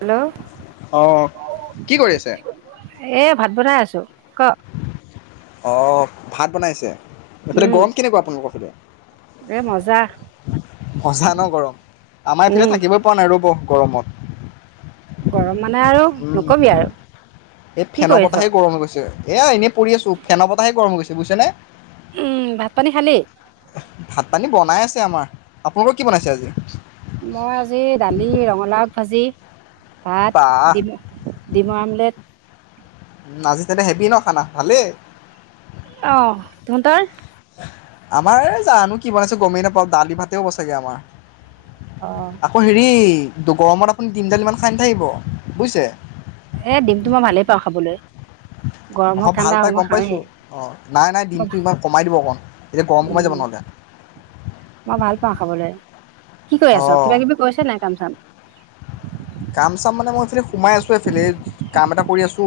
Hello অ', কি কৰি আছে? [unintelligible] এ, ভাত বনাই আছোঁ ক অ', ভাত বনাইছে সেফালে উম গৰম কেনেকুৱা আপোনালোক ফিলে? এ মজা সচা ন গৰম আমা এফিলে উম থাকিবই পৰা নাই ৰ'ব গৰমত। গৰম মানে আৰু নকবি উম, আৰু এই কি ফেনৰ কৰি আছ বতাহে গৰম হৈ গৈছে। এইয়া এনেই পৰি আছোঁ, ফেনৰ বতাহে গৰম গৈছে বুজিছেনে। উম, ভাত পানী খালী? ভাত পানী বনাই আছে আমাৰ, আপোনালোকৰ কি বনাইছে আজি? মই আজি দালি, ৰঙালাওঁ আগ ভাজি ভাত, বাহ, দিম ডিমা আমলেট। উম, আজি তেনে হেবি ন খানা ভালেই অ' তহঁতৰ? আমাৰ এই জানোঁ কি বনাইছে গমেই নাপাওঁ। দালি ভাতেই হ'ব চগে আমাৰ। অ'। আকৌ হেৰি, গৰমত আপুনি দিম দালি ইমান খাই নাথাকিব বুজিছে। এই দিম তোৰ মই ভালেই পাওঁ খাবলৈ। গৰম হওক নহয়, ভাল ঠাণ্ডা পাই হওক মই গ'ম পাইছোঁ। খাওঁৱেই অ' নাই নাই দিমটো ইমান কমাই দিব অকণ। এতিয়া গৰম সোমাই যাব উম নহ'লে। মই ভাল পাওঁ খাবলৈ। কি কৰি আছোঁ? অঁ কিবা কিবি কৰিছ নাই কাম চাম? কাম চাম মানে মই এইফালে সোমাই আছোঁ এইফালে। কাম এটা কৰি আছোঁ।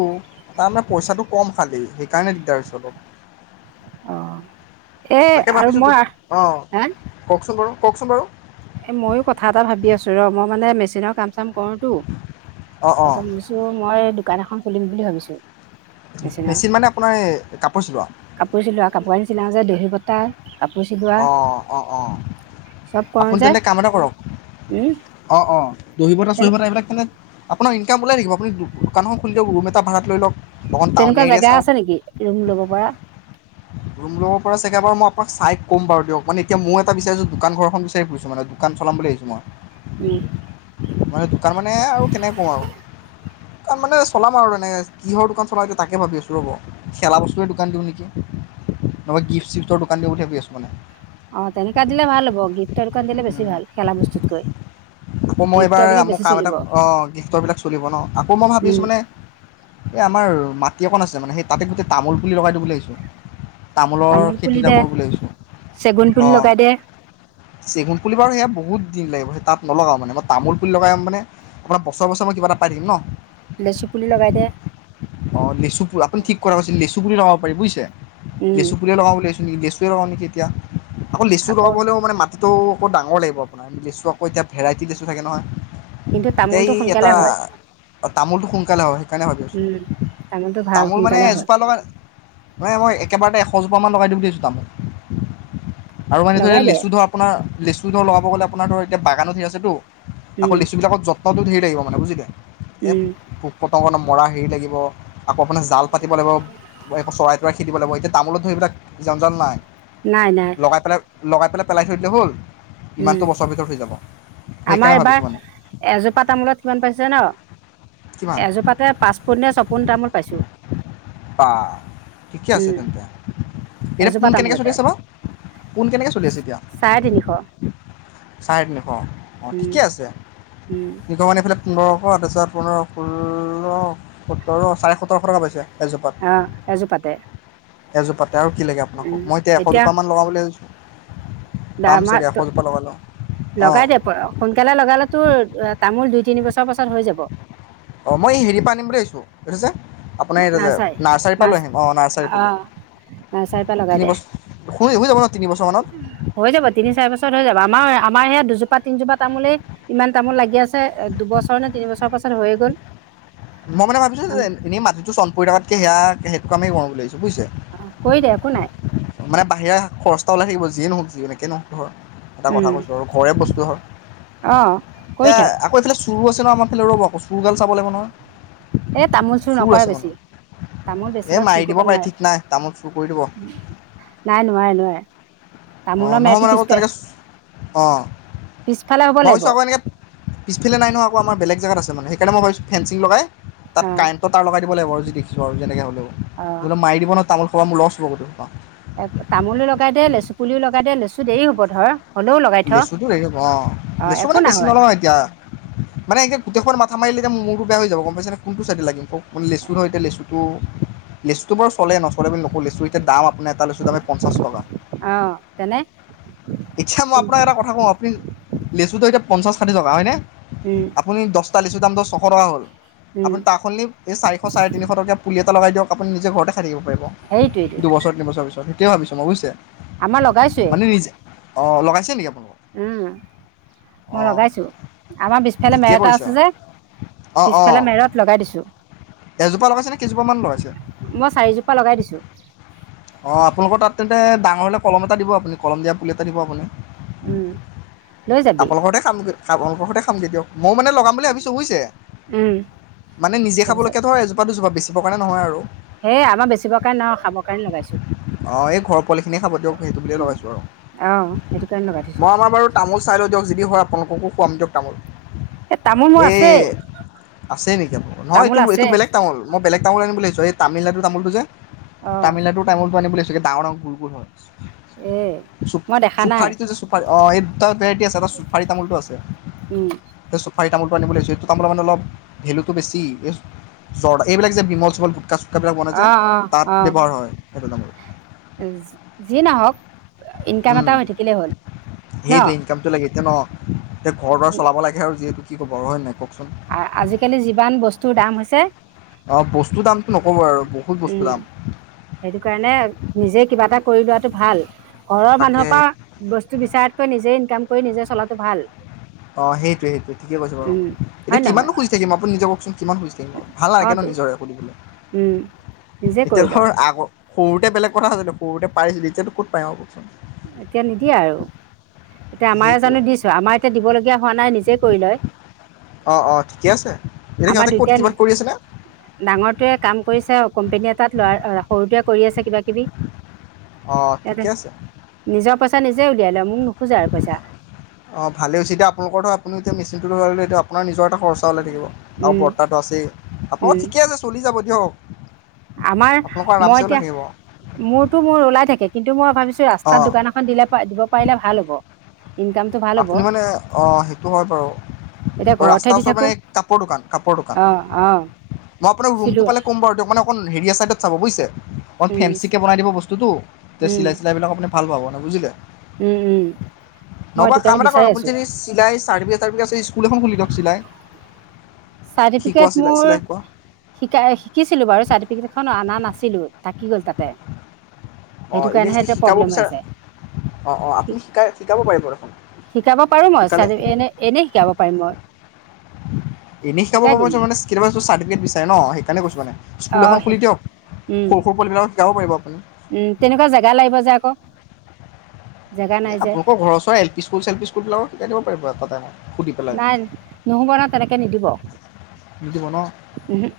তাৰমানে পইচাটো কম খালী, সেইকাৰণে দিগদাৰ হৈছে অলপ। অ এ তাকে আৰু ভাবিছোঁ মই তোক অ' হা কওঁকচোন বাৰু কওঁকচোন বাৰু। এই মইয়ো কথা এটা ভাবি আছোঁ ৰহ মই মানে মেচিনৰ কাম চাম কৰোটো। অঁ অঁ তাৰপিছত তোৰ মই দোকান এখন খুলিম বুলি ভাবিছোঁ। মেচিন মানে আপোনাৰ এই কাপোৰ চিলোৱা। কাপোৰ চিলোঁৱা কাপোৰ নিচিনা যে দহিবতা। কাপোৰ চিলোৱা। অ' অ' অ' চব কৰো আপুনি যে তেন্তে কাম এটা কৰক উম অ' অ' দহিবতটা তেনে চহিবতা এইবিলাক কেনে আপোনাৰ ইনকাম ওলাই থাকিব। আপুনি দোকানখন খুলি দিয়ক, ৰুম এটা ভাড়াত লৈ লওঁক। তেনেকুৱা জেগা আছে নেকি ৰুম ল'ব পৰা? ৰুম ল'ব পৰা চাগে বাৰু মই আপোনাক চাই কম বাৰু দিয়ক। মানে এতিয়া মইয়ো এটা বিচাৰছোঁ দোকানঘৰ এখন বিচাৰি ফুৰিছোঁ মানে দোকান চলাম বুলি ভাবিছোঁ মই। উম। মানে দোকান মানে আৰু কেনেকে কওঁ আৰু দোকান মানে চলাম আৰু এনে কিহৰ দোকান চলাওঁ, তাকে ভাবি আছোঁ ৰ'ব। খেলা বস্তুৰে দোকান দিওঁ নেকি? নহ'লে বা গিফ্ট চিফ্টৰ দোকান দিওঁ বুলি ভাবি আছোঁ মানে? তেনেকা দিলে ভাল হ'ব, গিফ্টৰ দোকান দিলে বেছি ভাল খেলা বস্তুতকৈ। আকৌ মই গিফ্টৰ এইবাৰ বিলাক মোৰ বেছি কাম চলিব এটাক, অ' গিফ্টৰবিলাক চলিব ন? আকৌ মই উম ভাবিছোঁ মানে এই আমাৰ মাটি অকন আছে মানে, সেই তাতে গোটেই তামোল পুলি লগাই দিওঁ বুলি ভাবিছোঁ? তামোলৰ তামোল খেতি পুলি এটা দে কৰোঁ বুলি ভাবিছোঁ? চেগুন পুলি অ' লগাই দে চেগুন পুলি বাৰু সেয়া বহুত দিন লাগিব। তাত নলগাওঁ। মানে মই তামোল পুলি লগাম মানে, আপোনাৰ বছৰে বছৰে মই কিবা এটা পাই থাকিম ন। লেচু পুলি লগাই দে। অ' লেচু পুলি, আপুনি ঠিক কথা কৈছে। লেচু পুলিও লগাব পাৰি বুজিছে, উম লেচু পুলি লগাওঁ বুলি ভাবিছোঁ? লেচুৱে লগাওঁ নেকি এতিয়া, আকৌ লেচু লগাব হ'লে মানে মাটি টো আকৌ ডাঙৰ লাগিব আপোনাৰ, লেচু আকৌ এতিয়া ভেৰাইটি লেচু থাকে নহয়। কিন্তু এই তামোলটো সোনকালে এটা হয় তামোলটো সোনকালে হয়, সেইকাৰণে ভাবি আছোঁ। উম তামোলটো ভাল তামোল মানে সোনকালে হয় এজোপা লগা নাই মই একেবাৰতে এশজোপামান লগাই দিম বুলি ভাবিছোঁ, তামোল? আৰু মানে ধৰি ল, লগাই দে লেচু ধৰ আপোনাৰ লেচু ধৰ লগাব গ'লে, আপোনাৰ ধৰ এতিয়া বাগানো ঢেৰ আছেতো। আকৌ উম লিচু বিলাকত যত্নটো ধেৰি লাগিব মানে বুজিলে, এই উম পোক-পতংগ মৰা হেৰি লাগিব ব, আকৌ আপোন জাল পাতি লাগিব, আকৌ চৰাই তৰাই খেদিব লাগিব। এতিয়া তামোলত ধৰ এইবিলাক জন জাল নাই। নাই নাই লগাই পেলাই, লগাই পেলাই, পেলাই থৈ দিলে হ'ল। উম ইমানটো বছৰ ভিতৰত হৈ যাব। আমাৰ সেইকাৰণে ভাবিছোঁ এইবাৰ মানে এজোপা তামোলত কিমান পাইছো জান? কিমান এজোপাতে পাঁচ পোনে নে ছপোন তামোল পাইছো। বা ঠিকে আছে উম, তেন্তে, এতিয়া এজোপা পোন কেনেকৈ চলি তামোলতে আছে বা? পোন কেনেকে চলি আছে এতিয়া? চাৰে তিনিশ। চাৰে তিনিশ, অ' উম, ঠিকে আছে। উম, ত' এইফালে পোন্ধৰশ তাৰ পাছত পোন্ধৰ ষো্ল সোতৰ চাৰে সোতৰশ টকা পাইছে, এজোপাত। অ' এাজোপাতে। এজোপাতে আৰু কি লাগে আপোনাক কওঁক, মই এতিয়া এশজোপা মান লগাম বুলি ভাবিছো। দে আমাৰটো, লগাই লওঁ অঁ লগাই দে পৰা। সোনকালে লগালে তোৰ, আ তামোল দুই তিনি বছৰ পাছত হৈ যাব। অ' মই হেৰি পৰা আনিম বুলি ভাবিছো। এইটোযে আপুনাৰ এইটো যে নাৰ্চাৰী নাৰ্চাৰীৰ পৰা নাৰ্চ লৈ আহিম, অ' নাৰ্চাৰীৰ পুলি। অ', নাৰ্চাৰীৰ পৰা লগাই দে। তিনিবছ হুই হুই যাব ন' তিনিবছৰমানত? হৈ যাব, তিনি চাৰি বছৰত হৈ যাব। আমাৰ আমাৰ সেইয়া দুজোপা তিনজোপা তামোলেই ইমান তামোল লাগি আছে। তে, দুবছৰ নে তিনি বছৰৰ পাছত হৈয়ে গ'ল। মই মানে ভাবিছো যে এ-এনেই মাটিটো চনপৰি থকাতকে সেয়া সেইটো কামেই কৰো বুলি ভাবিছো বুইছে? অ' কৰি দে একো নাই। মানে বাহিৰা খৰচা এটা ওলাই থাকিব, যিয়ে নহওঁক যেনেকে নহওঁক ধৰ। এটা কথা উম। কৈছোঁ আৰু ঘৰৰে বস্তু হয়, অ এ কৰি থাক আকৌ এইফালে চো চোৰো আছে নহয় আমাৰ ফালে ৰ'ব আকৌ, চোৰ গাল চাব লাগিব নহয়। এই তামোল চোৰ নকৰে আছে মানে বেছি। তামোল এই বেছিভাগ মাৰি চোৰ দিব কৰিব পাৰে নোৱাৰে, ঠিক নাই তামোল চুৰ কৰি দিব নাই নোৱাৰে, নোৱাৰে। তামোলৰ অ' নহয় মেৰটো মানে আকৌ পিছপে তেনেকে, অ' পিছফালে হ'ব মই লাগিব ভাবিছোঁ আকৌ অ এনেকে পিফালে নাই নহয় আকৌ আমাৰ বেলেগে জেগাত আছে মানে, সেইকাৰণে ভাবিছো ফেন্সিং লগাই তাত কাৰেণ্টৰ টাৰ লগাই দিব লাগিব আৰু যি দেখিছোঁ আৰু যেনেকে হ'লেও, অ নহ'লে মাৰি দিব নহয় তামোল পুৰা মোৰ লষ্ট হ'ব গোটেই সোপা। এ তামোলো লগাই দে, লেচু পুলিও লগাই দে, লেচু দেৰি হ'ব ধৰ। হ'লেও লগাই থ লেচুটো হেৰি হ'ব অ', লেচু একো মানে বেছি নহয় নলগাওঁ এতিয়া। মানে এতিয়া গোটেইসোপাত মাথা মাৰিলে এতিয়া মোৰ মূৰটো বেয়া হৈ যাব গম পাইছানে, কোনটো চাইডে লাগিম কওঁক। লেচু ধৰ এতিয়া লেচুটো, লেচুটো বাৰু চলে, নচলে বুলি নকওঁ, লেচু এতিয়া দাম আপোনাৰ এটা এটা লেচুৰ দামে পঞ্চাছ টকা। অ' তেনে। এতিয়া মই আপোনাক এটা কথা কওঁ, আপুনি লেচুটো এতিয়া পঞ্চাছ ষাঠি টকা হয়নে। উম। আপুনি দহটা লেচুৰ দামটো ছশ টকা হ, ল, উম আপুনি তাৰসলনি এই চাৰিশ, চাৰে তিনিশ টকীয়া পুলি এটা লগাই দিয়ক আপুনি নিজে ঘৰতে খাই থাকিব পাৰিব। সেইটোৱেইটো দুবছৰ তিনিবছৰ পিছত। সেইটোৱে ভাবিছো মই বুজিছে। আমাৰ লগাইছোৱে। এইযে, অ' লগাইছে নেকি আপোনালোকক? উম। মই লগাইছো, আমাৰ পিছফালে ঠিকে মেৰাটা কৰিছে আছে যে অঁ অঁ পিছফালে মেৰত লগাই দিছো। এজোপা লগাইছে কেইজোপামান লগাইছে? মই চাৰিজোপা লগাই দিছো। অ আপোনালোকৰ তাত তেন্তে ডাঙৰ হলে কলম এটা দিব আপুনি কলম দিয়া পুলি এটা দিব আপুনি। উম লৈ যাবি। আপোনালোকৰ ঘৰতে খামগৈ আপোনালোকৰ ঘৰতে খামগৈ দিয়ক। মই মানে লগাম বুলি ভাবিছোঁ বুজিছে, উম মানে নিজে তাৰপিছত খাবলৈকে ধৰ এজোপা দুজোপা বেছি বিকিব কাৰণে নহয় আৰু। হে আমাৰ বেচিবৰ কাৰণে নহয় খাবৰ কাৰণে লগাইছো। অ এই ঘৰ পোৱালিখিনিয়ে খাব দিয়ক সেইটো বুলিয়ে লগাইছোঁ আৰু, অহ সেইটো কাৰণে লগাই থৈছো মই আমাৰ বাৰু তামোল চাই দিয়ক যদি হয় আপোনালোককো খুৱাম দিয়ক। তামোল, এ তামোল মোৰ এই আছেই আছে নেকি আপোনালোকৰ নহয় তামোল এইটো এইটো আছে বেলেগ তামোল মই বেলেগ তামোল আনিম বুলি ভাবিছোঁ, এই তামিলনাডুৰ তামোলটো যে। অ তামিলনাডুৰ তামোলটো আনিব লৈছো ডাঙৰ ডাঙৰ গুল গুল হয়। উ। চু চু ফাৰীটো যে চুফাৰী অ এই দুটা ভেৰাইটি আছে এটা চুফাৰী তামোলটো আছে। উম এই চুফাৰী তামোলটো আনিবলৈচো এইটো তামোল মানে অলপ ভেলুটো বেছি এই জৰ্দা এইবিলাক বিমল চিমল গুটকা চো অ অ। ব্যৱহাৰ হয় সেইটো তামোল। যি নহওক ইনকাম এটা উম, হৈ থাকিলেই হ'ল ন সেইটোৱে ইনকামটো লাগে এতিয়া ন, এতিয়া ঘৰ দুৱাৰ চলাব লাগে আৰু যিহেতু। কি ক'ব আৰু হয় নাই কওকচোন। আ-আজিকালি যিমান বস্তুৰ দাম হৈছে। অঁ বস্তুৰ দামটো নক'ব আৰু বহুত বস্তুৰ উম দাম। সেইটো কাৰণে নিজে কিবা এটা কৰি লোৱাটো ভাল ঘৰৰ তাকে মানুহৰ পা বস্তু বিচাৰাতকৈ নিজে ইনকাম কৰি নিজে চলাটো ভাল। অ সেইটোৱে সেইটোৱে ঠিকে কৈছে বাৰু। উম এতিয়া হয় কিমানো নহয় খুজি থাকিম আপুনি নিজে কওকচোন কিমান খুজি থাকিম আৰু। ভাল নালাগে ন অতো নিজৰে সুধিবলৈ, উম নিজে এতিয়া কৰি ল ধৰ আগৰ সৰুতে বেলেগ কথা আছিলে সৰুতে পাৰিছিলো এতিয়াতো ক'ত পাৰিম আৰু ককচোন। এতিয়া নিদিয়ে আৰু এতিয়া আমাৰ সেইটোৱে জানো দিছো আমাৰ এতিয়া দিব লগীয়া হোৱা নাই নিজে কৰি লয়। অঁ অঁ ঠিকে আছে এতিয়া আমাৰ সিহঁতে ক'ত দুইটাই কিবাত কৰি আছে নে? ডাঙৰটোৱে কাম কৰিছে কোম্পেনী এটাত ল সৰুটোৱে কৰি আছে কিবা কিবি। অ ইয়াতে ঠিকে আছে। নিজৰ পইচা নিজে উলিয়াই লয় মোক নোখোজে আৰু পইচা। অঁ ভালে হৈছে এতিয়া আপোনালোকৰটো আপুনি এতিয়া মেচিনটো লগাই ললে এতিয়া আপোনাৰ নিজৰ এটা খৰচা ওলাই থাকিব আৰু উম বৰ্তাটো আছেই আপোনালোকৰ উম ঠিকে আছে চলি যাব দিয়ক। আমাৰ আপোনালোকৰ মই আৰামছে ওলাই এতিয়া থাকিব মোৰতো মোৰ ওলাই থাকে কিন্তু মই ভাবিছো ৰাস্তাত অঁ দোকান এ এখন দিলে দিব পাৰিলে ভাল হ'ব ইনকাম আপুনি মানে অ সেইটো হয় বাৰু। এতিয়া ঘৰতহে ৰাস্তাৰ দি ওচৰত থাকোঁ মানে কাপোৰৰ দোকান কাপোৰ দোকান। অঁ অঁ মই আপোনাক ৰুমটো চিলোৱা পালে ক'ম বাৰু দিয়ক মানে অকণ হেৰিয়া ছাইডত চাব বুজিছে অকণ উম ফেঞ্চিকে বনাই দিব বস্তুটো তেতিয়া উম চিলাই চিলাইবিলাক আপুনি ভাল পাব ন বুজিলে। উম, উম। মই নহয় বা সেইটো কাম কাৰণে এটা কৰক, বিচাৰি আপুনি আছোঁ যদি চিলাই চাৰ্টিফিকেট টাৰ্টিফিকেট স্কুল খুলি দিয়ক চিলাই শিকোৱা চাৰ্টিফিকেট চিলাই মোৰ চিলাই শিকোৱা। শিকাই শিকিছিলো বাৰু চাৰ্টিফিকেটখন অনা নাছিলো থাকি গ'ল তাতে। সেইটো অ', এনেই কাৰণেহে যদি এতিয়া শিকাব প্ৰব্লেম হৈ বিচাৰা আছে অঁ অঁ শি আপুনি শিকাই শিকাব পাৰিব দেখোন। শিকাব পাৰোঁ মই শিকালে ছাৰ এনে এনেই শিকাব পাৰিম মই। এনে শিকাব শিকাই দিম পাৰিব মানে, কেতিয়াবা চাৰ্টিফিকেট বিচাৰে ন সেইকাৰণে কৈছোঁ মানে। অ স্কুল এখন খুলি দিয়ক উম সৰু সৰু পোৱালী বিলাকক শিকাব পাৰিব আপুনি। উম, তেনেকুৱা জেগা লাগিব যে আকৌ। জেগা এ নাই যে আপোনালৰ ঘৰ ওচৰৰ এল পি স্কুল চেলপি স্কুলবিলাকত শিকাই দিব পাৰিব এটা টাইমত। সুধি পেলাই নাই নহ'ব নহয় তেনেকে নিদিব। নিদিব ন? ও'হু',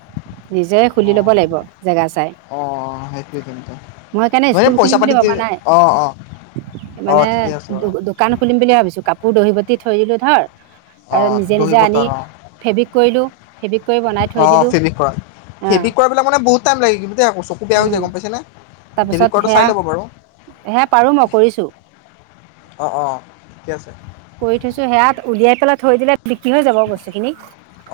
নিজে খুলি ল'ব অঁ লাগিব জেগা চাই। অঁ সেইটোৱে তেন্তে মই সেইকাৰণে মানে স্কুল পইচা খুলিম বুলি পাতি দি ভবা নাই। অ', অ', অ', মানে ঠিকে আছে দো বাৰু দোকান খুলিম বুলিহে ভাবিছো, কাপোৰ দহিবতি থৈ দিলো ধৰ আৰু অ', নিজে দহি নিজে আনি বতাৰ অ', ফেব্ৰিক কৰিলোঁ। ফেব্ৰিক কৰিব অ', ফেব্ৰিক কৰা, ফেব্ৰিক কৰা বিলাক মানে বহুত টাইম লাগে কিন্তু আকৌ চকু বেয়া হৈ উম যায় গ'ম পাইছে নে? তাৰপিছত সেয়া, সেয়া পাৰোঁ মই কৰিছো। অ', অ' ঠিকে আছে। কৰি থৈছো সেয়াত উলিয়াই পেলাই থৈ দিলে বিক্ৰী হৈ যাব বস্তুখিনি।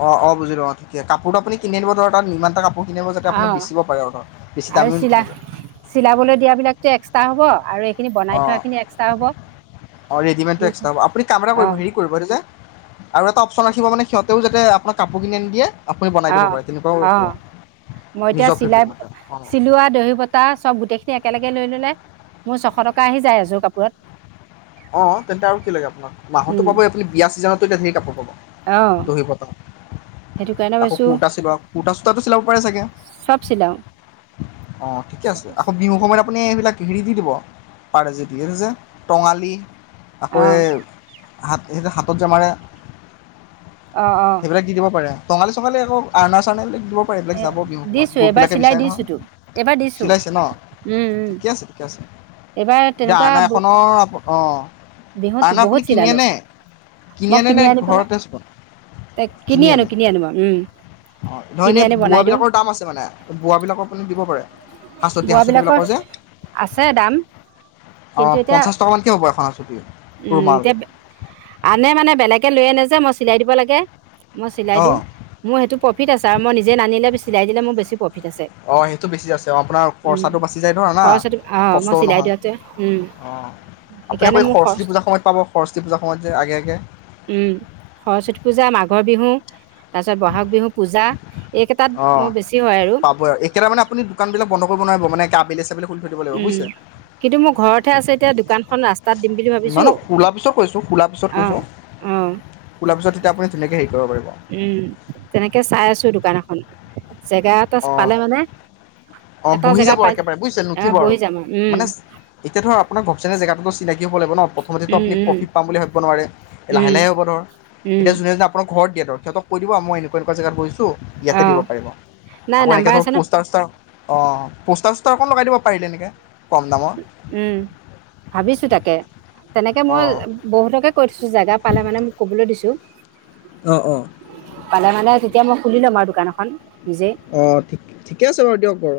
অ', অ' বুজিলো কাপোৰটো আপুনি কিনি আনিব ধৰ তাত ইমানটা কাপোৰ কিনিব যাতে অ আপুনি বেচিব পাৰে আৰু ধৰ, বেছি আৰু দামীও চিলা নিকিনিব। চিলাবলৈ দিয়াবিলাকটো এক্সট্ৰা হ'ব, আৰু এইখিনি বনাই অ', থোৱাখিনি এক্সট্ৰা হ'ব অ' ৰেডিমেডটো এক্সট্ৰা দুইখিনি হ'ব, আপুনি কাম এটা কৰিব অঁ হেৰি আৰু এটা অফচন ৰাখিব মানে সিহঁতেও যাতে আপোনাক কাপোৰ কিনি আনি দিয়ে। আপুনি বনাই দিব অঁ পাৰে, তেনেকুৱাও অঁ মই আছে এতিয়া নিজৰ ফেব্ৰিক চিলাই মতে অ'। চিলোৱা দহি পত [unintelligible] তাৰ চব গোটেইখিনি একেলগে লৈ ল'লে মোৰ ছশ টকা আহি যায় এযোৰ কাপোৰত। অ', তেন্তে আৰু কি লাগে আপোনাক? মাহতো পাবই আপুনি বিয়া ছিজনতো এতিয়া ঢেৰ কাপোৰ অঁ পাব। দহি বতা। সেইটো কাৰণে আকৌ ভাবিছোঁ কূৰ্তা চিলোৱা, কূৰ্তা চূৰ্তাটো চিলাব পাৰে চাগে। চব চিলাওঁ অ', ঠিকে আছে, আকৌ বিহু সময়ত আপুনি এইবিলাক হেৰি দি দিব পাৰে যদি। এইটো যে টঙালি আকৌ অঁ এই হাত সেই হাতত যে মাৰে অ', অ'। এইবিলাক দি দিব পাৰে, টঙালী চঙালী আক' আৰনা চাৰনা এইবিলাক দিব পাৰে, এইবিলাক এ যাব বিহু দিছোঁ সময়ত গ্ৰুপ এইবাৰ বিলাকে চিলাই বিচাৰে দিছোঁতো নহয়। এইবাৰ দিছোঁ চিলাইছে ন, ঠিকে আছে ঠিকে আছে। এইবাৰ এতিয়া তেনেকুৱা আৰনা এখনৰ আপ অ' বিহুত আৰনা বহুত আপুনি কিনিয়ে চিলালো নে কিনি মই আনে নে আনি পেলাই ঘৰতে চবা, তে কিনি আনো আনে? আনো মই উম হয়, নহয় কিনি এনে আনি বোৱা বনাই দিওঁ বিলাকৰ দাম আছে মানে, বোৱা বিলাক আপুনি দিব পাৰে। হাঁচতি হাঁচতি বোৱাবিলাকৰ বিলাকৰ যে আছে দাম কিন্তু অঁ, এতিয়া পঞ্চাছ টকামানকৈ হ'ব এখন হাঁচতি উম ৰুমাল। এতিয়া আনে মানে, বেলেগে লৈ আনে যে মই চিলাই দিব লাগে, মই চিলাই অঁ দিওঁ মোৰ সেইটো প্ৰফিট আছে। তাৰ মই নিজে নানিলে চিলাই দিলে মোৰ বেছি প্ৰফিট আছে। অঁ, সেইটো বেছি আছে আপোনাৰ উম খৰচাটো বাচি যায় ধৰা না, সৰস্বতী অঁ মই কষ্টও চিলাই নহয়। দিয়াতে উম অ, আপুনি সেইকাৰণে আৌ মোৰ খৰচ সৰস্বতী পূজাৰ সময়ত পাব সৰস্বতী পূজাৰ সময়ত যে আগে আগে। উম', সৰস্বতী পূজা, মাঘৰ বিহু তাৰপিছত বহাগ বিহু পূজা। এইকেইটাত মোৰ বেছি হয় আৰু কেইটাৰানে আপুনি দোকান বন্ধ কৰিব নোৱাৰিব মানে আাবেল-চাবেল খুলি থিব লাগিব উম বুজছে? কিন্তু মোৰ ঘৰতহে আছে এতিয়া দোকানখন ৰাস্ত নহয়, খোলা পিছত কৈছোঁ খোলা পিছত অ কৈছোঁ, অ খোলাৰ পিছত তেতিয়া আপুনি তেনেকৈ হেৰি কৰিব পাৰিব। উম, তেনেকৈ চাই আছোঁ দোকান এখন জেগা এটা অঁ পালে মানে অ, এটা বহি জেগা যাব পাই একেবাৰে বুজিছে, অ নুঠিব আৰু বহি যাম উম মানে এতিয়া ধৰা আপোনাৰ ঘপচনে জগাটোটো চিনাকি হব লাগিব ন। প্ৰথমতেতো উম আপুনি উম প্ৰফিট পাম বুলি ভাবিব নোৱাৰে, লাহে উম লাহে হ'ব ধৰক উম এতিয়া যোনে ঘৰত দিয় ইহঁতক কৈ দিব মই এনেকুৱা এনেকুৱা জেগাত বহি ইয়াতে অ দিব পাৰিব, নাই আকৌ এনেকে নাম্বাৰ ধৰক আছে ন পষ্টাৰাৰ অ, পোষ্টাৰ-চোষ্টাৰ অকণ লগাই দিব পাৰিলে এনেকে কম দামত উম, ভাবিছো তাকে তেনেকে অ মই বহুতকে কৈ থছো জেগা পালে মানে মোক ক'বলৈ দিছো। অ-অ পালে মানে তেতিয়া মই খুলি লম আৰু দোকান এখন। নিজেই অ, ঠিকে আছে বাৰু দিয়ক বাৰু,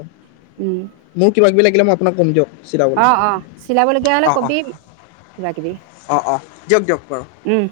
উম মোৰ কিবাি কিবি লাগিলে মই আপোনাক কম দিয়ক। চিলাবলৈ অ-অ, চিলাবলগীয়া হলে অ অ কবি কিবা-কিবি, অ অ দিয়ক দিয়ক বাৰু উম